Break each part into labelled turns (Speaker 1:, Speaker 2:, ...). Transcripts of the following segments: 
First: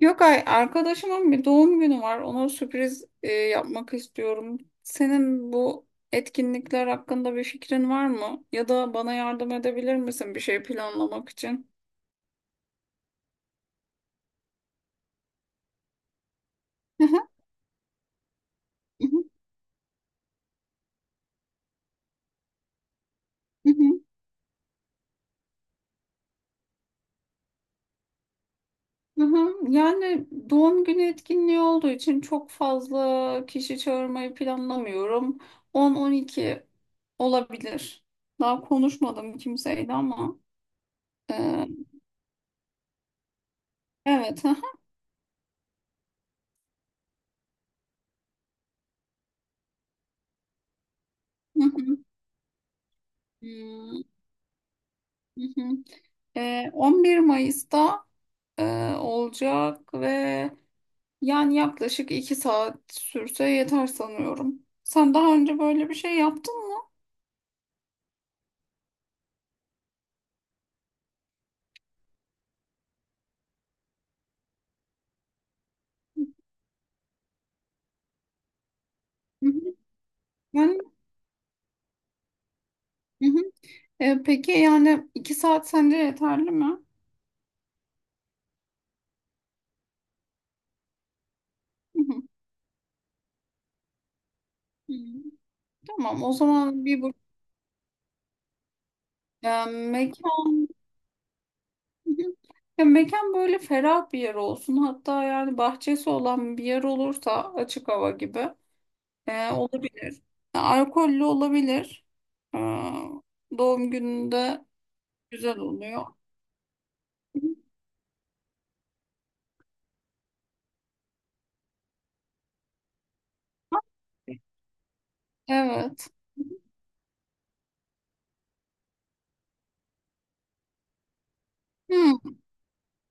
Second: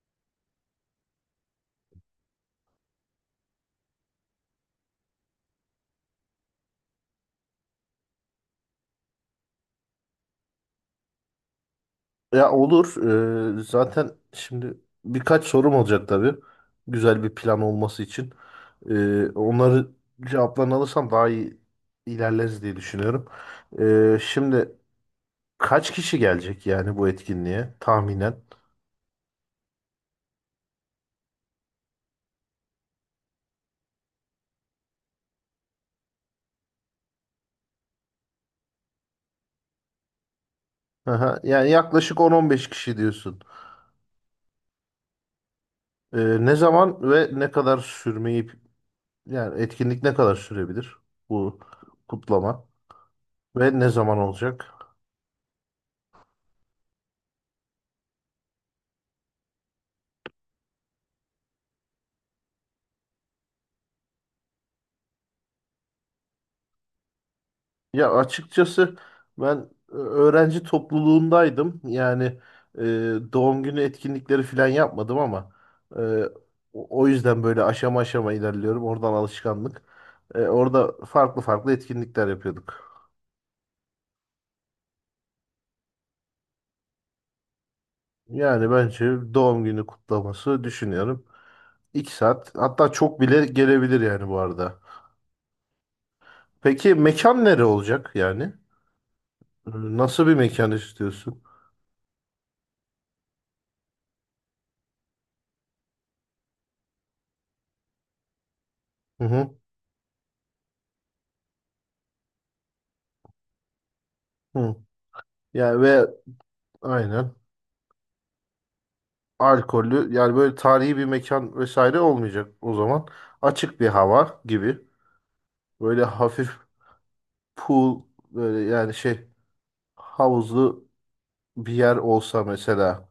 Speaker 1: Yok, arkadaşımın bir doğum günü var. Ona sürpriz yapmak istiyorum. Senin bu etkinlikler hakkında bir fikrin var mı? Ya da bana yardım edebilir misin bir şey planlamak için?
Speaker 2: Ya olur. Zaten şimdi birkaç sorum olacak tabii.
Speaker 1: Hı hı,
Speaker 2: Güzel bir plan olması için.
Speaker 1: hı hı,
Speaker 2: Onları cevaplarını alırsam daha iyi ilerleriz diye düşünüyorum.
Speaker 1: hı hı,
Speaker 2: Şimdi kaç kişi gelecek yani bu etkinliğe tahminen?
Speaker 1: hı hı. Yani doğum günü etkinliği olduğu için çok fazla kişi çağırmayı planlamıyorum. 10-12 olabilir. Daha konuşmadım kimseyle ama.
Speaker 2: Aha,
Speaker 1: e,
Speaker 2: yani yaklaşık 10-15 kişi diyorsun.
Speaker 1: evet. Hı
Speaker 2: Ne zaman ve ne kadar sürmeyi yani etkinlik ne kadar sürebilir bu
Speaker 1: hı,
Speaker 2: kutlama
Speaker 1: hı
Speaker 2: ve ne
Speaker 1: hı.
Speaker 2: zaman olacak?
Speaker 1: Hı hı. 11 Mayıs'ta olacak ve yani yaklaşık 2 saat sürse yeter sanıyorum. Sen daha önce böyle bir şey yaptın mı?
Speaker 2: Ya açıkçası ben öğrenci topluluğundaydım. Yani e, doğum günü etkinlikleri falan yapmadım ama e, o yüzden böyle aşama aşama ilerliyorum. Oradan
Speaker 1: Hı hı.
Speaker 2: alışkanlık. E,
Speaker 1: Yani,
Speaker 2: orada farklı farklı etkinlikler yapıyorduk.
Speaker 1: hı hı. Peki yani 2 saat sence yeterli mi?
Speaker 2: Yani bence doğum günü kutlaması düşünüyorum.
Speaker 1: Hı
Speaker 2: İki
Speaker 1: hı.
Speaker 2: saat hatta çok bile gelebilir yani bu arada.
Speaker 1: Hı. Tamam, o zaman
Speaker 2: Peki
Speaker 1: bir bu
Speaker 2: mekan nere olacak yani? E, nasıl bir
Speaker 1: mekan.
Speaker 2: mekan istiyorsun?
Speaker 1: Hı hı. Ya mekan böyle ferah bir yer olsun. Hatta yani bahçesi olan bir yer olursa açık hava gibi.
Speaker 2: Hı hı.
Speaker 1: Olabilir. Alkollü olabilir. Ee, doğum gününde
Speaker 2: Hı.
Speaker 1: güzel
Speaker 2: Yani ve
Speaker 1: oluyor.
Speaker 2: aynen. Alkollü yani böyle tarihi bir mekan vesaire olmayacak o zaman. Açık bir hava gibi. Böyle
Speaker 1: Evet.
Speaker 2: hafif pool böyle yani şey havuzlu bir yer
Speaker 1: Hmm,
Speaker 2: olsa mesela.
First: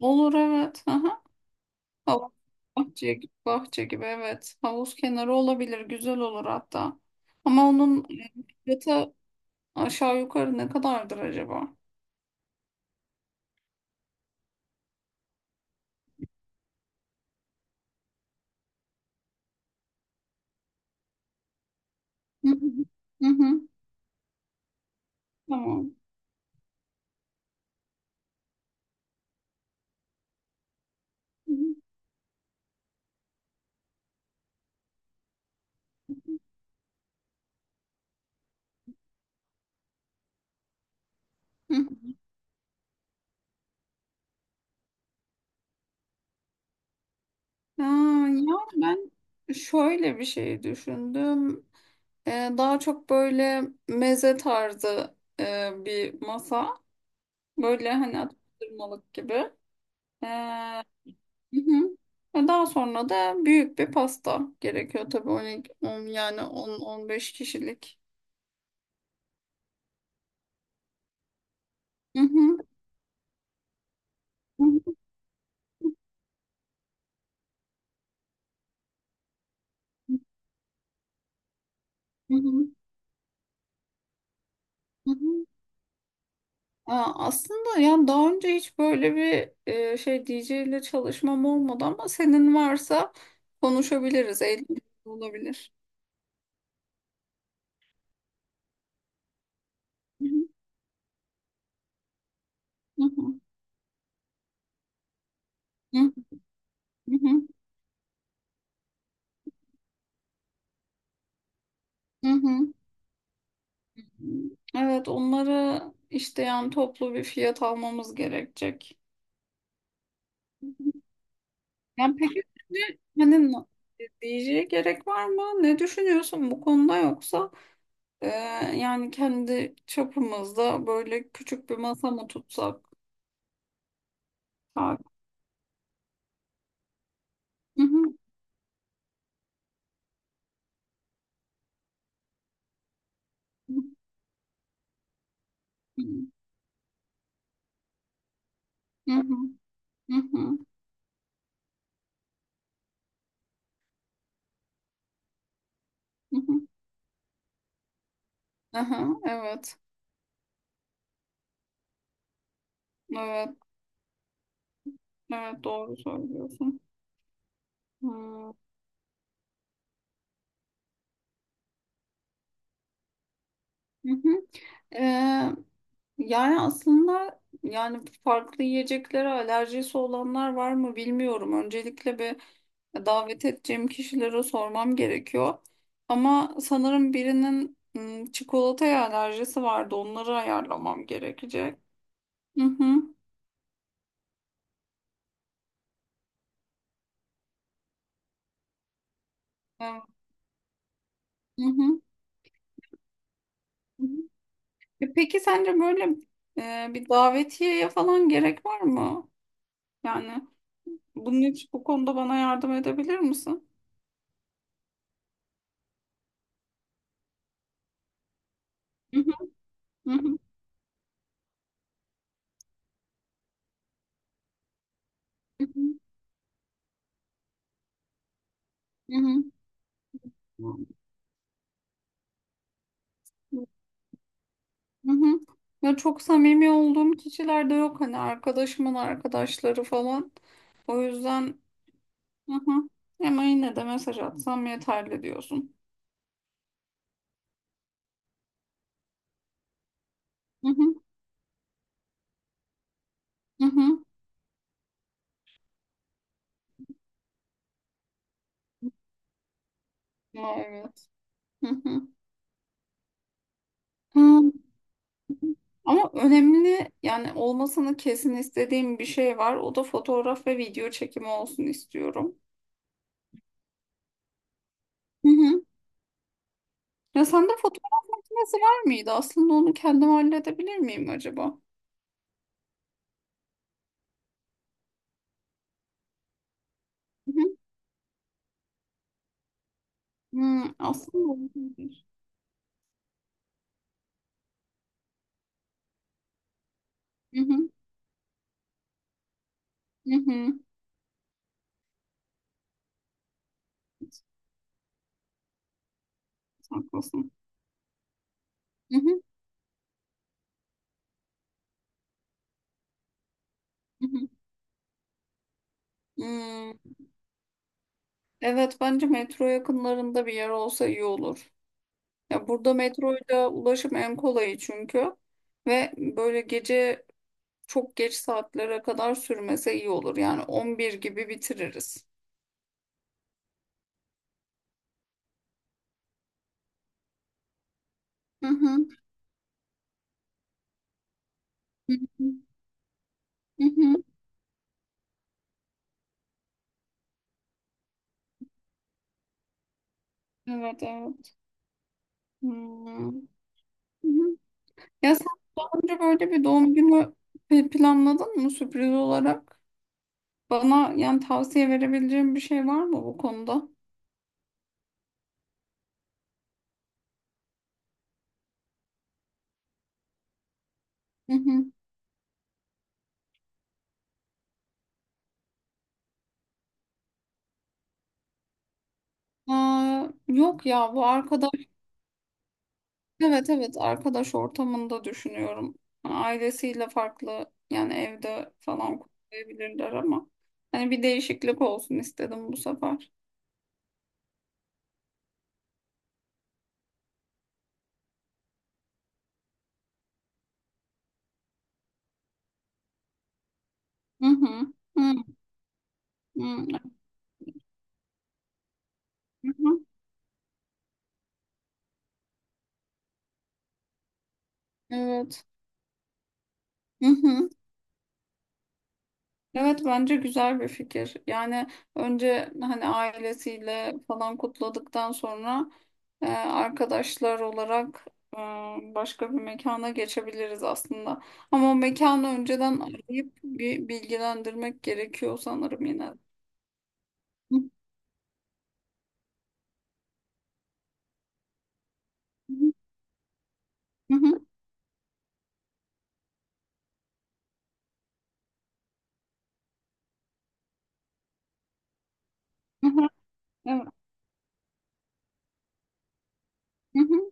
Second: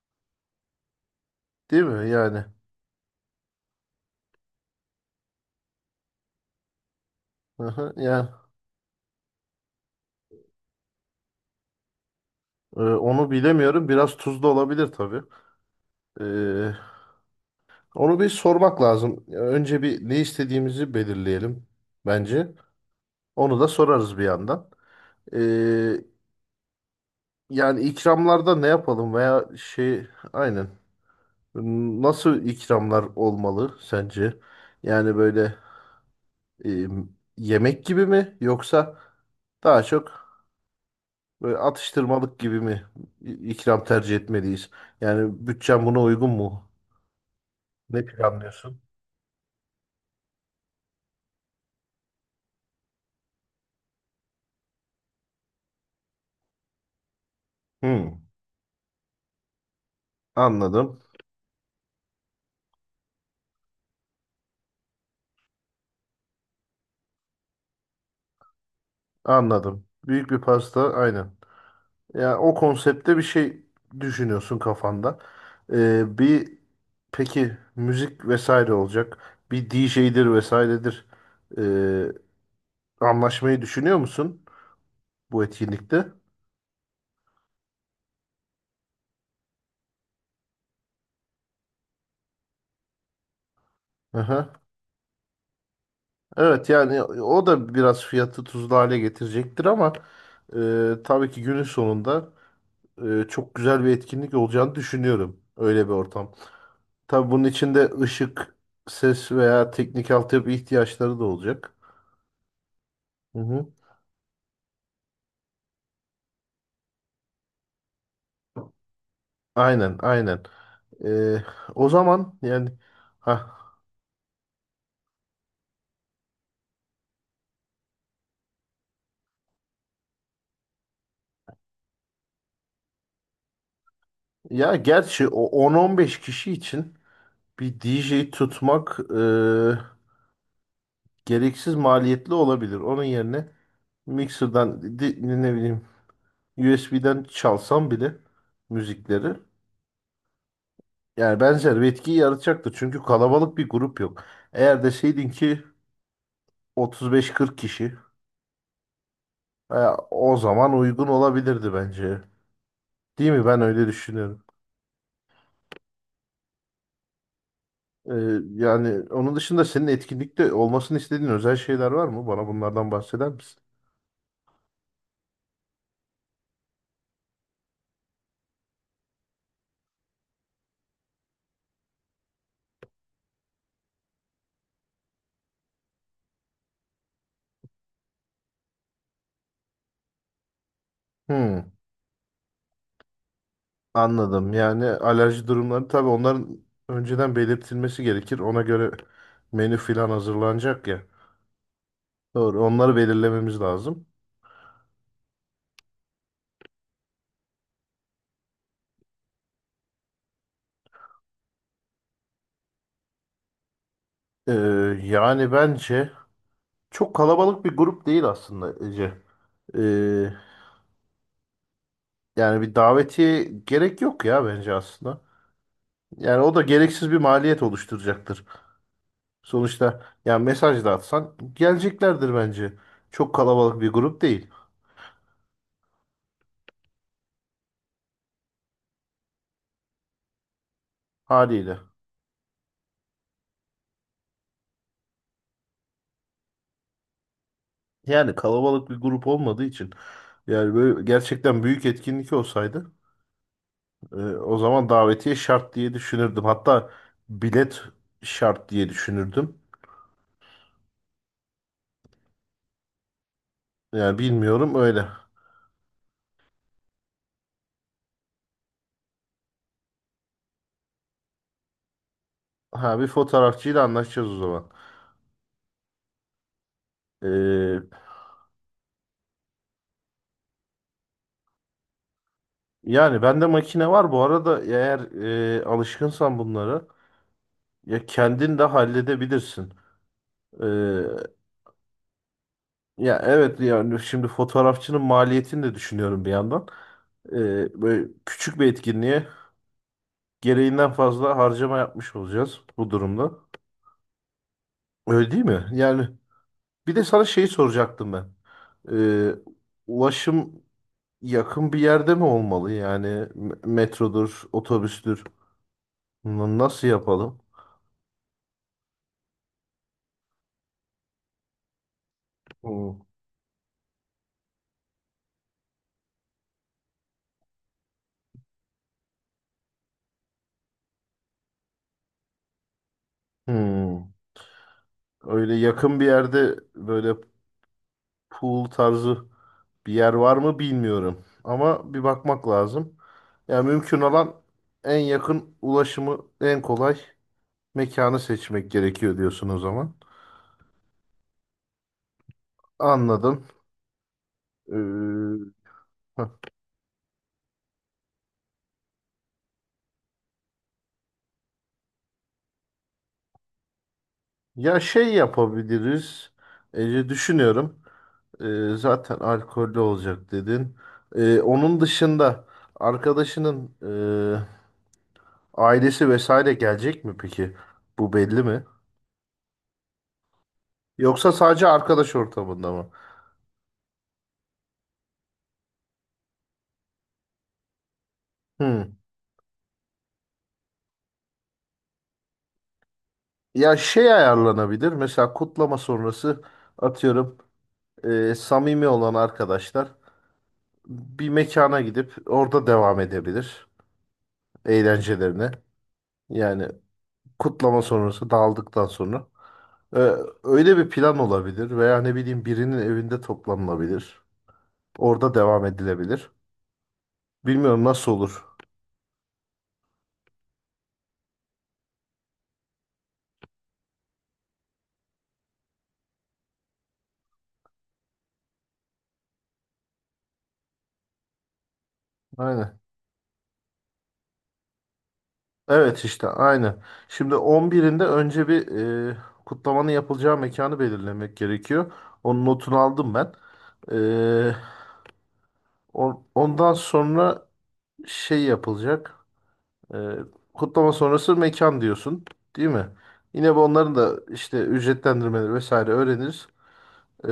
Speaker 1: olur, evet. Aha.
Speaker 2: Değil mi
Speaker 1: Hav-
Speaker 2: yani?
Speaker 1: Bahçe gibi- bahçe gibi, evet. Havuz kenarı olabilir. Güzel olur hatta.
Speaker 2: Hı
Speaker 1: Ama
Speaker 2: hı,
Speaker 1: onun
Speaker 2: yani
Speaker 1: fiyatı aşağı yukarı ne kadardır acaba?
Speaker 2: onu bilemiyorum. Biraz tuzlu olabilir tabii. E, onu bir sormak lazım. Önce bir ne istediğimizi belirleyelim bence.
Speaker 1: Hı hı. Hı
Speaker 2: Onu
Speaker 1: hı.
Speaker 2: da sorarız bir yandan. E,
Speaker 1: Tamam.
Speaker 2: yani ikramlarda ne yapalım veya şey aynen.
Speaker 1: Hı hı.
Speaker 2: Nasıl ikramlar olmalı sence? Yani böyle e, yemek gibi mi yoksa daha çok böyle
Speaker 1: Hı hı.
Speaker 2: atıştırmalık gibi mi ikram tercih etmeliyiz? Yani bütçem buna uygun mu? Ne
Speaker 1: Aa, ya
Speaker 2: planlıyorsun?
Speaker 1: ben şöyle bir şey düşündüm. Ee, daha çok böyle meze tarzı bir masa. Böyle
Speaker 2: Hmm,
Speaker 1: hani atıştırmalık gibi.
Speaker 2: anladım,
Speaker 1: Hı hı. Ve daha sonra da büyük bir pasta gerekiyor tabii, 12, 10, yani 10-15 kişilik.
Speaker 2: anladım. Büyük bir pasta, aynen.
Speaker 1: Hı
Speaker 2: Yani o
Speaker 1: hı.
Speaker 2: konsepte bir şey düşünüyorsun
Speaker 1: Hı hı.
Speaker 2: kafanda. Bir Peki müzik vesaire olacak. Bir DJ'dir vesairedir.
Speaker 1: Hı hı.
Speaker 2: Anlaşmayı düşünüyor musun
Speaker 1: Hı
Speaker 2: bu
Speaker 1: hı.
Speaker 2: etkinlikte?
Speaker 1: Aa, aslında yani daha önce hiç böyle bir DJ ile çalışmam olmadı, ama senin varsa konuşabiliriz.
Speaker 2: Aha.
Speaker 1: Eğlenceli olabilir.
Speaker 2: Evet yani o da biraz fiyatı tuzlu hale getirecektir ama
Speaker 1: Hı hı.
Speaker 2: tabii ki günün sonunda
Speaker 1: Hı
Speaker 2: çok güzel bir etkinlik olacağını düşünüyorum. Öyle bir
Speaker 1: hı.
Speaker 2: ortam.
Speaker 1: Hı
Speaker 2: Tabii bunun
Speaker 1: hı.
Speaker 2: içinde ışık, ses veya teknik altyapı ihtiyaçları da olacak.
Speaker 1: Hı hı.
Speaker 2: Hı hı.
Speaker 1: Evet, onları işte yani toplu bir fiyat almamız gerekecek.
Speaker 2: Aynen aynen. E, o
Speaker 1: Yani
Speaker 2: zaman
Speaker 1: peki
Speaker 2: yani
Speaker 1: şimdi hani
Speaker 2: ha
Speaker 1: diyeceğe gerek var mı? Ne düşünüyorsun bu konuda, yoksa e, yani kendi çapımızda böyle küçük bir masa mı tutsak?
Speaker 2: Ya
Speaker 1: Ha-.
Speaker 2: gerçi o 10-15 kişi için bir
Speaker 1: Hı hı.
Speaker 2: DJ tutmak gereksiz maliyetli olabilir. Onun yerine ne bileyim USB'den çalsam bile
Speaker 1: Hı hı.
Speaker 2: müzikleri
Speaker 1: Hı hı.
Speaker 2: yani benzer bir etkiyi yaratacaktır. Çünkü kalabalık bir grup yok. Eğer deseydin ki
Speaker 1: Hı hı. Hı.
Speaker 2: 35-40 kişi
Speaker 1: Aha,
Speaker 2: e,
Speaker 1: evet.
Speaker 2: o zaman uygun olabilirdi bence. Değil mi?
Speaker 1: Evet.
Speaker 2: Ben öyle düşünüyorum.
Speaker 1: Evet, doğru söylüyorsun.
Speaker 2: E,
Speaker 1: Hı
Speaker 2: yani onun dışında senin etkinlikte olmasını istediğin özel şeyler var mı? Bana bunlardan bahseder misin?
Speaker 1: hı. Ee, yani aslında yani farklı yiyeceklere alerjisi olanlar var mı bilmiyorum. Öncelikle bir davet edeceğim kişilere sormam gerekiyor. Ama sanırım birinin, çikolataya alerjisi vardı. Onları ayarlamam
Speaker 2: Hmm.
Speaker 1: gerekecek. Hı hı.
Speaker 2: Anladım. Yani alerji durumları tabii onların önceden belirtilmesi gerekir. Ona göre menü
Speaker 1: Evet.
Speaker 2: filan hazırlanacak ya.
Speaker 1: Hı hı.
Speaker 2: Doğru. Onları belirlememiz lazım.
Speaker 1: Hı hı. E, peki sence böyle bir davetiyeye falan gerek var mı? Yani bunun için bu konuda bana yardım edebilir misin?
Speaker 2: Ee, Yani bence çok kalabalık bir grup değil aslında Ece.
Speaker 1: Hı hı.
Speaker 2: Ee,
Speaker 1: Hı hı.
Speaker 2: Yani bir davetiye gerek yok ya bence aslında.
Speaker 1: Hı
Speaker 2: Yani o da gereksiz bir maliyet oluşturacaktır.
Speaker 1: hı.
Speaker 2: Sonuçta yani
Speaker 1: Hı hı.
Speaker 2: mesaj da atsan geleceklerdir bence. Çok kalabalık bir grup değil
Speaker 1: Hı hı. Ya çok samimi olduğum kişiler de yok hani, arkadaşımın arkadaşları falan. O yüzden
Speaker 2: haliyle.
Speaker 1: hı hı. Ama yine de mesaj atsam yeterli diyorsun.
Speaker 2: Yani kalabalık bir grup olmadığı için
Speaker 1: Hı
Speaker 2: yani
Speaker 1: hı.
Speaker 2: böyle gerçekten büyük etkinlik olsaydı
Speaker 1: Hı hı.
Speaker 2: o zaman davetiye şart diye düşünürdüm. Hatta bilet şart diye düşünürdüm.
Speaker 1: Ya, evet. Hı hı.
Speaker 2: Yani
Speaker 1: Hı.
Speaker 2: bilmiyorum öyle.
Speaker 1: Ama önemli yani olmasını kesin istediğim bir şey var. O da fotoğraf ve video çekimi olsun istiyorum.
Speaker 2: Ha bir fotoğrafçıyla anlaşacağız o zaman.
Speaker 1: Hı hı. Ya, sende
Speaker 2: E,
Speaker 1: fotoğraf makinesi var mıydı? Aslında onu kendim halledebilir miyim acaba?
Speaker 2: Yani bende makine var bu arada eğer alışkınsan bunlara
Speaker 1: Hı hı.
Speaker 2: ya kendin de halledebilirsin. E,
Speaker 1: Hı, aslında olabilir.
Speaker 2: Ya evet yani şimdi fotoğrafçının maliyetini de düşünüyorum bir yandan. E,
Speaker 1: Hı hı.
Speaker 2: böyle küçük bir etkinliğe
Speaker 1: Hı hı.
Speaker 2: gereğinden fazla harcama yapmış olacağız bu durumda. Öyle değil mi? Yani bir de sana
Speaker 1: Haklısın.
Speaker 2: şeyi soracaktım ben.
Speaker 1: Hı hı,
Speaker 2: Ee, Ulaşım yakın bir yerde mi olmalı? Yani
Speaker 1: hı hı.
Speaker 2: metrodur, otobüstür.
Speaker 1: Hmm.
Speaker 2: Nasıl yapalım?
Speaker 1: Evet, bence metro yakınlarında bir yer olsa iyi olur. Ya burada
Speaker 2: Hmm.
Speaker 1: metroyla ulaşım en kolayı, çünkü ve böyle gece çok geç saatlere kadar sürmese iyi olur. Yani 11 gibi bitiririz.
Speaker 2: Hmm. Öyle yakın bir yerde böyle
Speaker 1: Hı
Speaker 2: pool
Speaker 1: hı,
Speaker 2: tarzı bir yer var mı bilmiyorum.
Speaker 1: hı
Speaker 2: Ama bir
Speaker 1: hı,
Speaker 2: bakmak lazım.
Speaker 1: hı
Speaker 2: Yani mümkün
Speaker 1: hı.
Speaker 2: olan en yakın ulaşımı en kolay mekanı seçmek gerekiyor diyorsun o zaman.
Speaker 1: Evet, evet. Hmm, hı
Speaker 2: Anladım.
Speaker 1: hı. Ya sen
Speaker 2: Ee,
Speaker 1: daha önce böyle bir
Speaker 2: heh.
Speaker 1: doğum günü planladın mı sürpriz olarak? Bana yani tavsiye verebileceğim bir şey var mı bu konuda?
Speaker 2: Ya şey yapabiliriz. Ece düşünüyorum. Zaten alkollü olacak dedin.
Speaker 1: Hı hı.
Speaker 2: Onun dışında arkadaşının ailesi vesaire gelecek mi peki? Bu belli mi?
Speaker 1: Aa, yok ya, bu
Speaker 2: Yoksa sadece
Speaker 1: arkadaş,
Speaker 2: arkadaş ortamında mı?
Speaker 1: evet, evet, arkadaş ortamında düşünüyorum. Yani ailesiyle farklı, yani evde
Speaker 2: Hmm.
Speaker 1: falan kutlayabilirler, ama hani bir değişiklik olsun istedim bu sefer.
Speaker 2: Ya şey ayarlanabilir. Mesela kutlama sonrası atıyorum samimi olan arkadaşlar bir mekana gidip orada devam edebilir
Speaker 1: Hı hı. Hı hı.
Speaker 2: eğlencelerine. Yani kutlama sonrası dağıldıktan sonra
Speaker 1: Hı hı.
Speaker 2: e, öyle bir plan olabilir veya ne bileyim birinin evinde toplanılabilir. Orada
Speaker 1: Evet.
Speaker 2: devam edilebilir.
Speaker 1: Hı hı.
Speaker 2: Bilmiyorum nasıl olur.
Speaker 1: Evet, bence güzel bir fikir. Yani önce hani ailesiyle falan kutladıktan sonra arkadaşlar olarak e, başka bir mekana geçebiliriz aslında. Ama o mekanı
Speaker 2: Aynen.
Speaker 1: önceden arayıp bir bilgilendirmek gerekiyor sanırım
Speaker 2: Evet
Speaker 1: yine.
Speaker 2: işte aynen. Şimdi
Speaker 1: Hı
Speaker 2: on birinde önce bir e, kutlamanın yapılacağı mekanı belirlemek gerekiyor. Onun
Speaker 1: hı,
Speaker 2: notunu aldım ben. E, Ondan sonra şey yapılacak. E, kutlama sonrası mekan diyorsun, değil mi?
Speaker 1: hı hı,
Speaker 2: Yine bu
Speaker 1: hı hı. Evet.
Speaker 2: onların da işte ücretlendirmeleri vesaire öğreniriz.
Speaker 1: Hı
Speaker 2: Ee,
Speaker 1: hı,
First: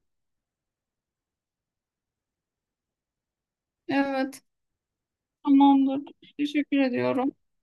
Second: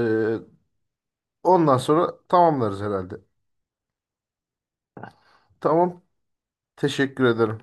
Speaker 2: Ondan sonra tamamlarız herhalde.
Speaker 1: evet.
Speaker 2: Tamam.
Speaker 1: Tamamdır. Teşekkür
Speaker 2: Teşekkür
Speaker 1: ediyorum.
Speaker 2: ederim.